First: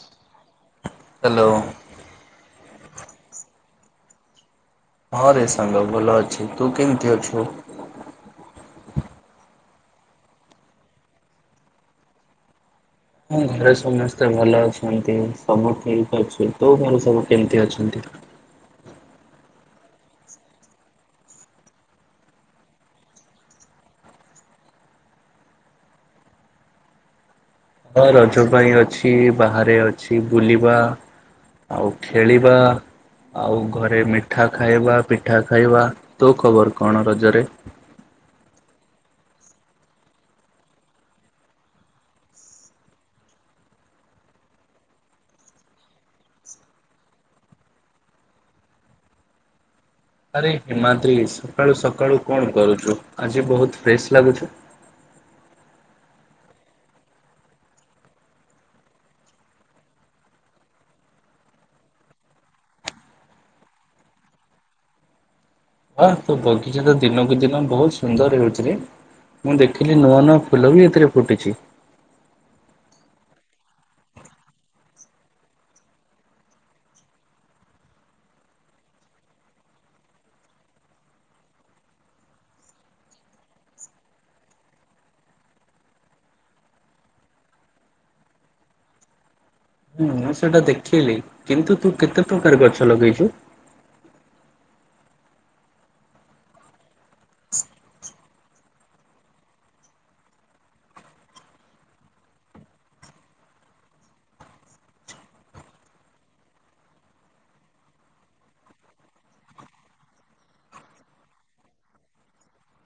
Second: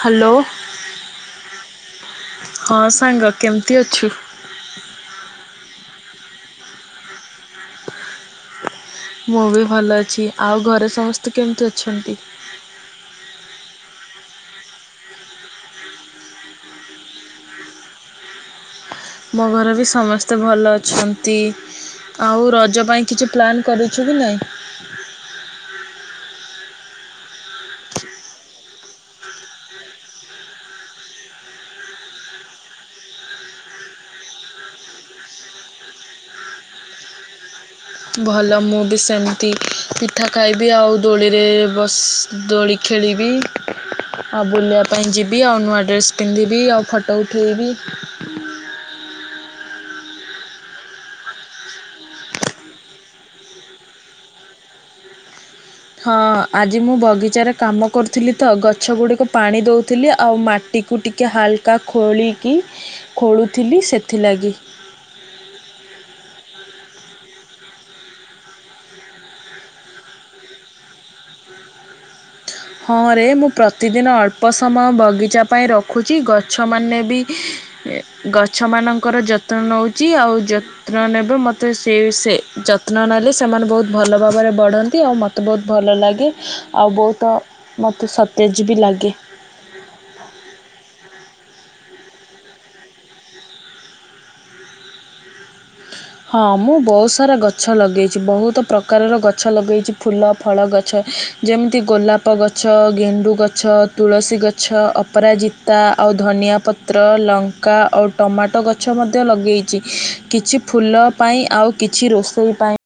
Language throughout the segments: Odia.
ହ୍ୟାଲୋ। ହ୍ୟାଲୋ ହଁ ସାଙ୍ଗ କେମିତି ଅଛୁ? ହଁ ରେ ସାଙ୍ଗ ଭଲ ଅଛି। ତୁ କେମିତି ଅଛୁ? ମୁଁ ବି ଭଲ ଅଛି। ଆଉ ଘରେ ସମସ୍ତେ କେମିତି ଅଛନ୍ତି? ହଁ ଘରେ ସମସ୍ତେ ଭଲ ଅଛନ୍ତି। ସବୁ ଠିକ ଅଛି। ତୋ ଘରେ ସବୁ କେମତି ଅଛନ୍ତି? ମୋ ଘରେ ବି ସମସ୍ତେ ଭଲ ଅଛନ୍ତି। ଆଉ ରଜ ପାଇଁ କିଛି ପ୍ଲାନ୍ କରିଛୁ କି ନାଇଁ? ହଁ ରଜ ପାଇଁ ଅଛି ବାହାରେ ଅଛି ବୁଲିବା ଆଉ ଖେଳିବା ଆଉ ଘରେ ମିଠା ଖାଇବା ପିଠା ଖାଇବା। ତୋ ଖବର କଣ ରଜରେ? ଭଲ ମୁଁ ବି ସେମିତି ପିଠା ଖାଇବି ଆଉ ଦୋଳିରେ ବସ୍ ଦୋଳି ଖେଳିବି। ଆଉ ବୁଲିବା ପାଇଁ ଯିବି, ଆଉ ନୂଆ ଡ୍ରେସ ପିନ୍ଧିବି, ଆଉ ଫଟୋ ଉଠେଇବି। ଆରେ ହିମାଦ୍ରୀ ସକାଳୁ ସକାଳୁ କଣ କରୁଚୁ? ଆଜି ବହୁତ ଫ୍ରେଶ ଲାଗୁଛ। ହଁ ଆଜି ମୁଁ ବଗିଚାରେ କାମ କରୁଥିଲି ତ ଗଛ ଗୁଡ଼ିିକ ପାଣି ଦେଉଥିଲି। ଆଉ ମା ଟିକୁ ଟିକେ ହାଲକା ଖୋଳିକି ଖୋଳୁଥିଲି ସେଥିଲାଗି। ୱାଃ ତୋ ବଗିଚା ତ ଦିନକୁ ଦିନ ବହୁତ ସୁନ୍ଦର ହେଉଚିରେ। ମୁଁ ଦେଖିଲି ନୂଆ ନୂଆ ଫୁଲ ବି ଏଥିରେ ଫୁଟିଛି। ହଁ ରେ ମୁଁ ପ୍ରତିଦିନ ଅଳ୍ପ ସମୟ ବଗିଚା ପାଇଁ ରଖୁଚି। ଗଛମାନେ ବି ଗଛ ମାନଙ୍କର ଯତ୍ନ ନଉଚି। ଆଉ ଯ ଯତ୍ନ ନେବେ ମୋତେ ସେ ସେ ଯତ୍ନ ନେଲେ ସେମାନେ ବହୁତ ଭଲ ଭାବରେ ବଢ଼ନ୍ତି। ଆଉ ମୋତେ ମୋତେ ବହୁତ ଭଲ ଲାଗେ ଆଉ ବହୁତ ମୋତେ ସତେଜ ବି ଲାଗେ। ହୁଁ ମୁଁ ସେଟା ଦେଖିଲିି। କିନ୍ତୁ ତୁ କେତେ ପ୍ରକାର ଗଛ ଲଗେଇଛୁ? ହଁ ମୁଁ ବହୁତ ସାରା ଗଛ ଲଗେଇଚି। ବହୁତ ପ୍ରକାରର ଗଛ ଲଗେଇଚି ଫୁଲ ଫଳ ଗଛ। ଯେମିତି ଗୋଲାପ ଗଛ, ଗେଣ୍ଡୁ ଗଛ, ତୁଳସୀ ଗଛ, ଅପରାଜି ତା, ଆଉ ଧନିଆ ପତ୍ର, ଲଙ୍କା ଆଉ ଟମାଟୋ ଗଛ ମଧ୍ୟ ଲଗେଇଚି। କିଛି ଫୁଲ ପାଇଁ ଆଉ କିଛି ରୋଷେଇ ପାଇଁ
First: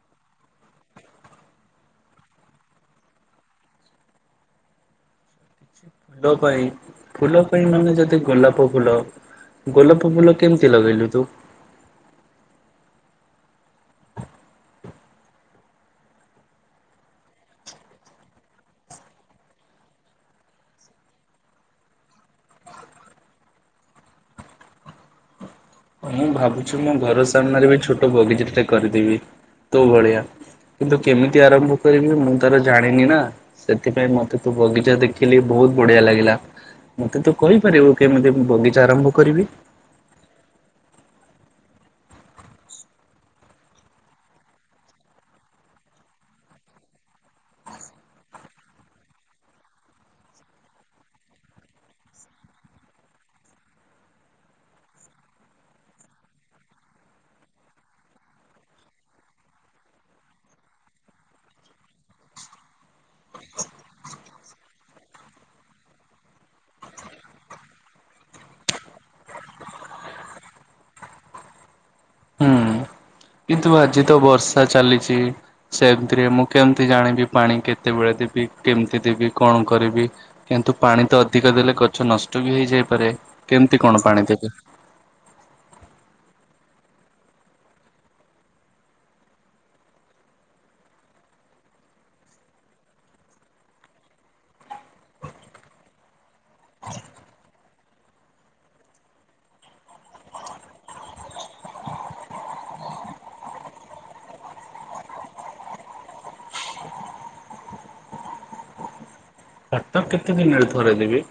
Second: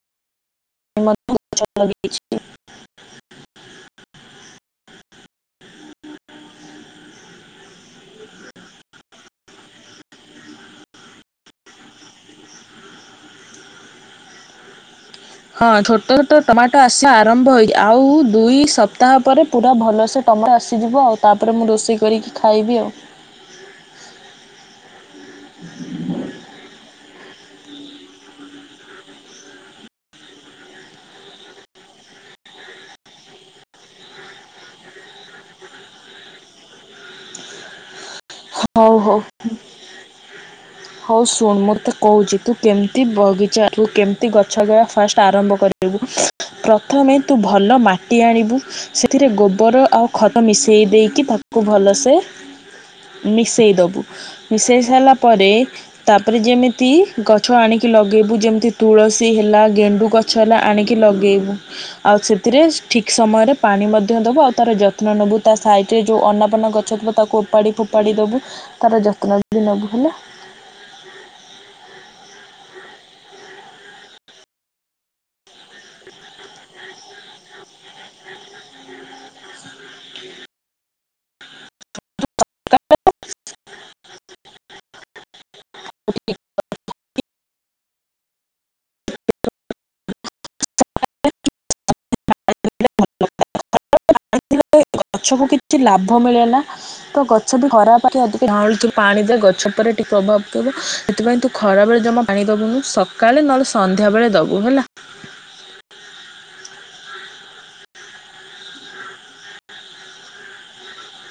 ମଧ୍ୟ୍ୟ ଗଛ ଲଗେଇଚି। ଫୁଲ ପାଇଁ ଫୁଲ ପାଇଁ ମାନେ ଯଦି ଗୋଲାପ ଫୁଲ ଗୋଲାପ ଫ ଫୁଲ କେମିତି ଲଗେଇଲୁ ତୁ? ହଁ ଛୋଟ ଛୋଟ ଟମାଟୋ ଆସିବା ଆରମ୍ଭ ହୋଇ। ଆଉ ଦୁଇ ସପ୍ତାହ ପରେ ପୁରା ଭଲସେ ଟମାଟୋ ଆସିଯିବ ଆଉ ତାପରେ ମୁଁ ରୋଷେଇ କରିକି ଖାଇବି ଆଉ। ମୁଁ ଭାବୁଛି ମୋ ଘର ସାମ୍ନାରେ ବି ଛୋଟ ବଗିଚା ଦିଟା କରିଦେବି ତୋ ଭଳିଆ। କିନ୍ତୁ କେମିତି ଆରମ୍ଭ କରିବି ମୁଁ ତାର ଜାଣିନି ନା। ସେଥିପାଇଁ ମତେ ତୁ ବଗିଚା ଦେଖିଲି ବହୁତ ବଢିଆ ଲାଗିଲା। ମତେ ତୁ କହିପାରିବୁ କେମିତି ବଗିଚା ହଉ ଆରମ୍ଭ ହଉ କରିବି? ହଉ ଶୁଣ ମୁଁ ତତେ କହୁଛି ତୁ କେମିତି ବଗିଚା ତୁ କେମିତି ଗଛ ବା ଫାଷ୍ଟ ଆରମ୍ଭ କରିବୁ। ପ୍ରଥମେ ତୁ ଭଲ ମାଟି ଆଣିବୁ। ସେଥିରେ ଗୋବର ଆଉ ଖତ ମିଶେଇ ଦେଇକି ତାକୁ ଭଲସେ ମିଶେଇଦବୁ। ମିଶେଇ ସାରିଲା ପରେ ତାପରେ ଯେମିତି ଗଛ ଆଣିକି ଲଗେଇବୁ। ଯେମିତି ତୁଳସୀ ହେଲା ଗେଣ୍ଡୁ ଗ ଛ ହେଲା ଆଣିକି ଲଗେଇବୁ। ଆଉ ସେଥିରେ ଠିକ୍ ସମୟରେ ପାଣି ମଧ୍ୟ ଦବୁ ଆଉ ତାର ଯତ୍ନ ନବୁ। ତା ସାଇଟରେ ଯୋଉ ଅନାପନା ଗଛ [unintelligible] ତାକୁ ଓପାଡ଼ି ଫୋପାଡ଼ି ଦବୁ ତାର ଯତ୍ନ ବି ନବୁ ହେଲା। ହୁଁ। [unintelligible] କିନ୍ତୁ ଆଜି ତ ବର୍ଷା ଚାଲିଛି। ସେମ୍ ଥିରେ ମୁଁ କେମ୍ତି ଜାଣିବି ପାଣି କେତେବେଳେ ଦେବି କେମ୍ତି ଦେବି କଣ କରିବି? କିନ୍ତୁ ପାଣି ତ ଅଧିକ ଦେଲେ ଗଛ ନଷ୍ଟ ବି ହେଇଯାଇପାରେ କେମ୍ତି କଣ ପାଣି ଦେବି? [unintelligible] [unintelligible] ଗଛକୁ କିଛି ଲାଭ ମିଳେ ନା? ତ ଗଛ ବି ଖରା ପାଖେ ଅଧିକା ଝାଉଁଳିଛି ପାଣି ଦେ ଗଛ ଉପରେ ଟିକେ ପ୍ରଭାବ ପବ ସେଥିପାଇଁ ତୁ ଖରାବେଳେ ଜମା ପାଣି ଦବୁନୁ। ସକାଳେ ନହେଲେ ସନ୍ଧ୍ୟାବେଳେ ଦବୁ ହେଲା। ତ କେତେ ଦିନରେ ଥରେ ଦେବି?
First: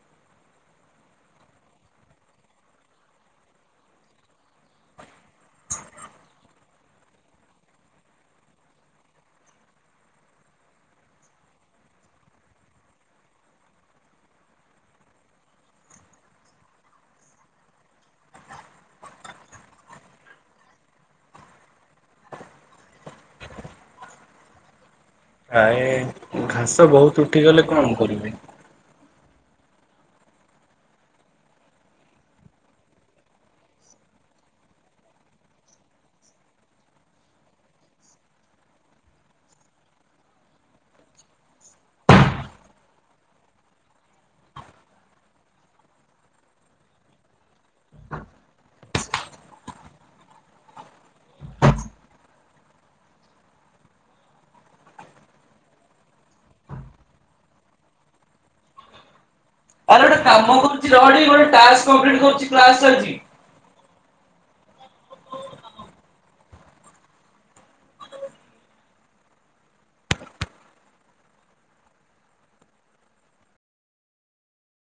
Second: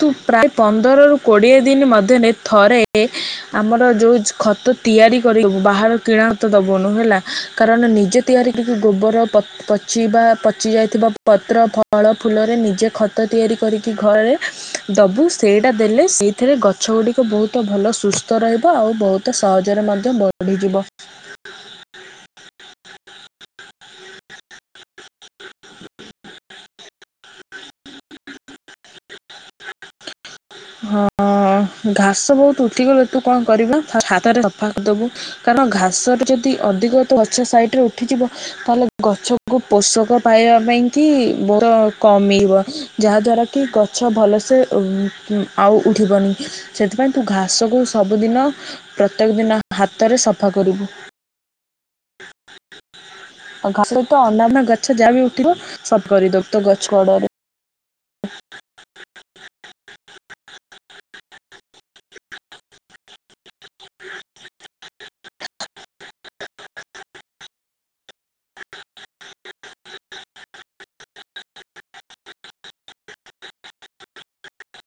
ତୁ ପ୍ରାୟ ପନ୍ଦରରୁ କୋଡ଼ିଏ ଦିନ୍ ମଧ୍ୟରେ ଥରେ ଆମର ଯୋଉ ଖତ ତିଆରି କରିଦବୁ ବାହାର କିଣା ଖତ ଦବୁନୁ ହେଲା। କାରଣ ନିଜେ ତିଆରି କିକି ଗୋବର ପ ପଛିବା ପଚି ଯାଇଥିବା ପତ୍ର ଫଳ ଫୁଲରେ ନିଜେ ଖତ ତିଆରି କରିକି ଘରେ ଦବୁ। ସେଇଟା ଦେଲେ ସେଇଥିରେ ଗଛ ଗୁଡ଼ିକ ବହୁତ ଭଲ ସୁସ୍ଥ ରହିବ ଆଉ ବହୁ ତ ସହଜରେ ମଧ୍ୟ ବଢିଯିବ। [inaudible] ଆଏ ଘାସ ବହୁତୁ ଉଠିଗଲେ କଣ କରିବି? ହଁ ଅ ଘାସ ବହୁତ୍ ଉଠିଗଲେ ତୁ କଣ କରିବା ହା ହାତରେ ସଫା କରିଦବୁ। କାରଣ ଘାସରେ ଯଦି ଅଧିକ ତ ପଛ ସାଇଟ୍ ରେ ଉଠିଯିବ ତାହେଲେ ଗଛକୁ ପୋଷକ ପାଇବା ପାଇଁ କି ବହୁତ କମିଇବ। ଯାହାଦ୍ୱାରା କି ଗଛ ଭଲସେ ଉ ଉ ଆଉ ଉଠିବନି ସେଥିପାଇଁ ତୁ ଘାସକୁ ସବୁଦିନ ପ୍ରତ୍ୟେକ ଦିନ ହାତରେ ସଫା କରିବୁ। [inaudible] ଆଉ ଘାସରେ ତ ଅନ୍ୟାନ୍ୟ ଗଛ ଯାହା ବି ଉଠିବ ସଫ୍ କରିଦବ ତ ଗଛ କଡରେ। [inaudible] କରୁ୍ଛି ରହ ଟିକେ ଗୋଟେ ଟାସ୍କ କପ୍ଲିଟ୍ କରୁଛି କ୍ଲାସ ଚାଲିଛି। [inaudible]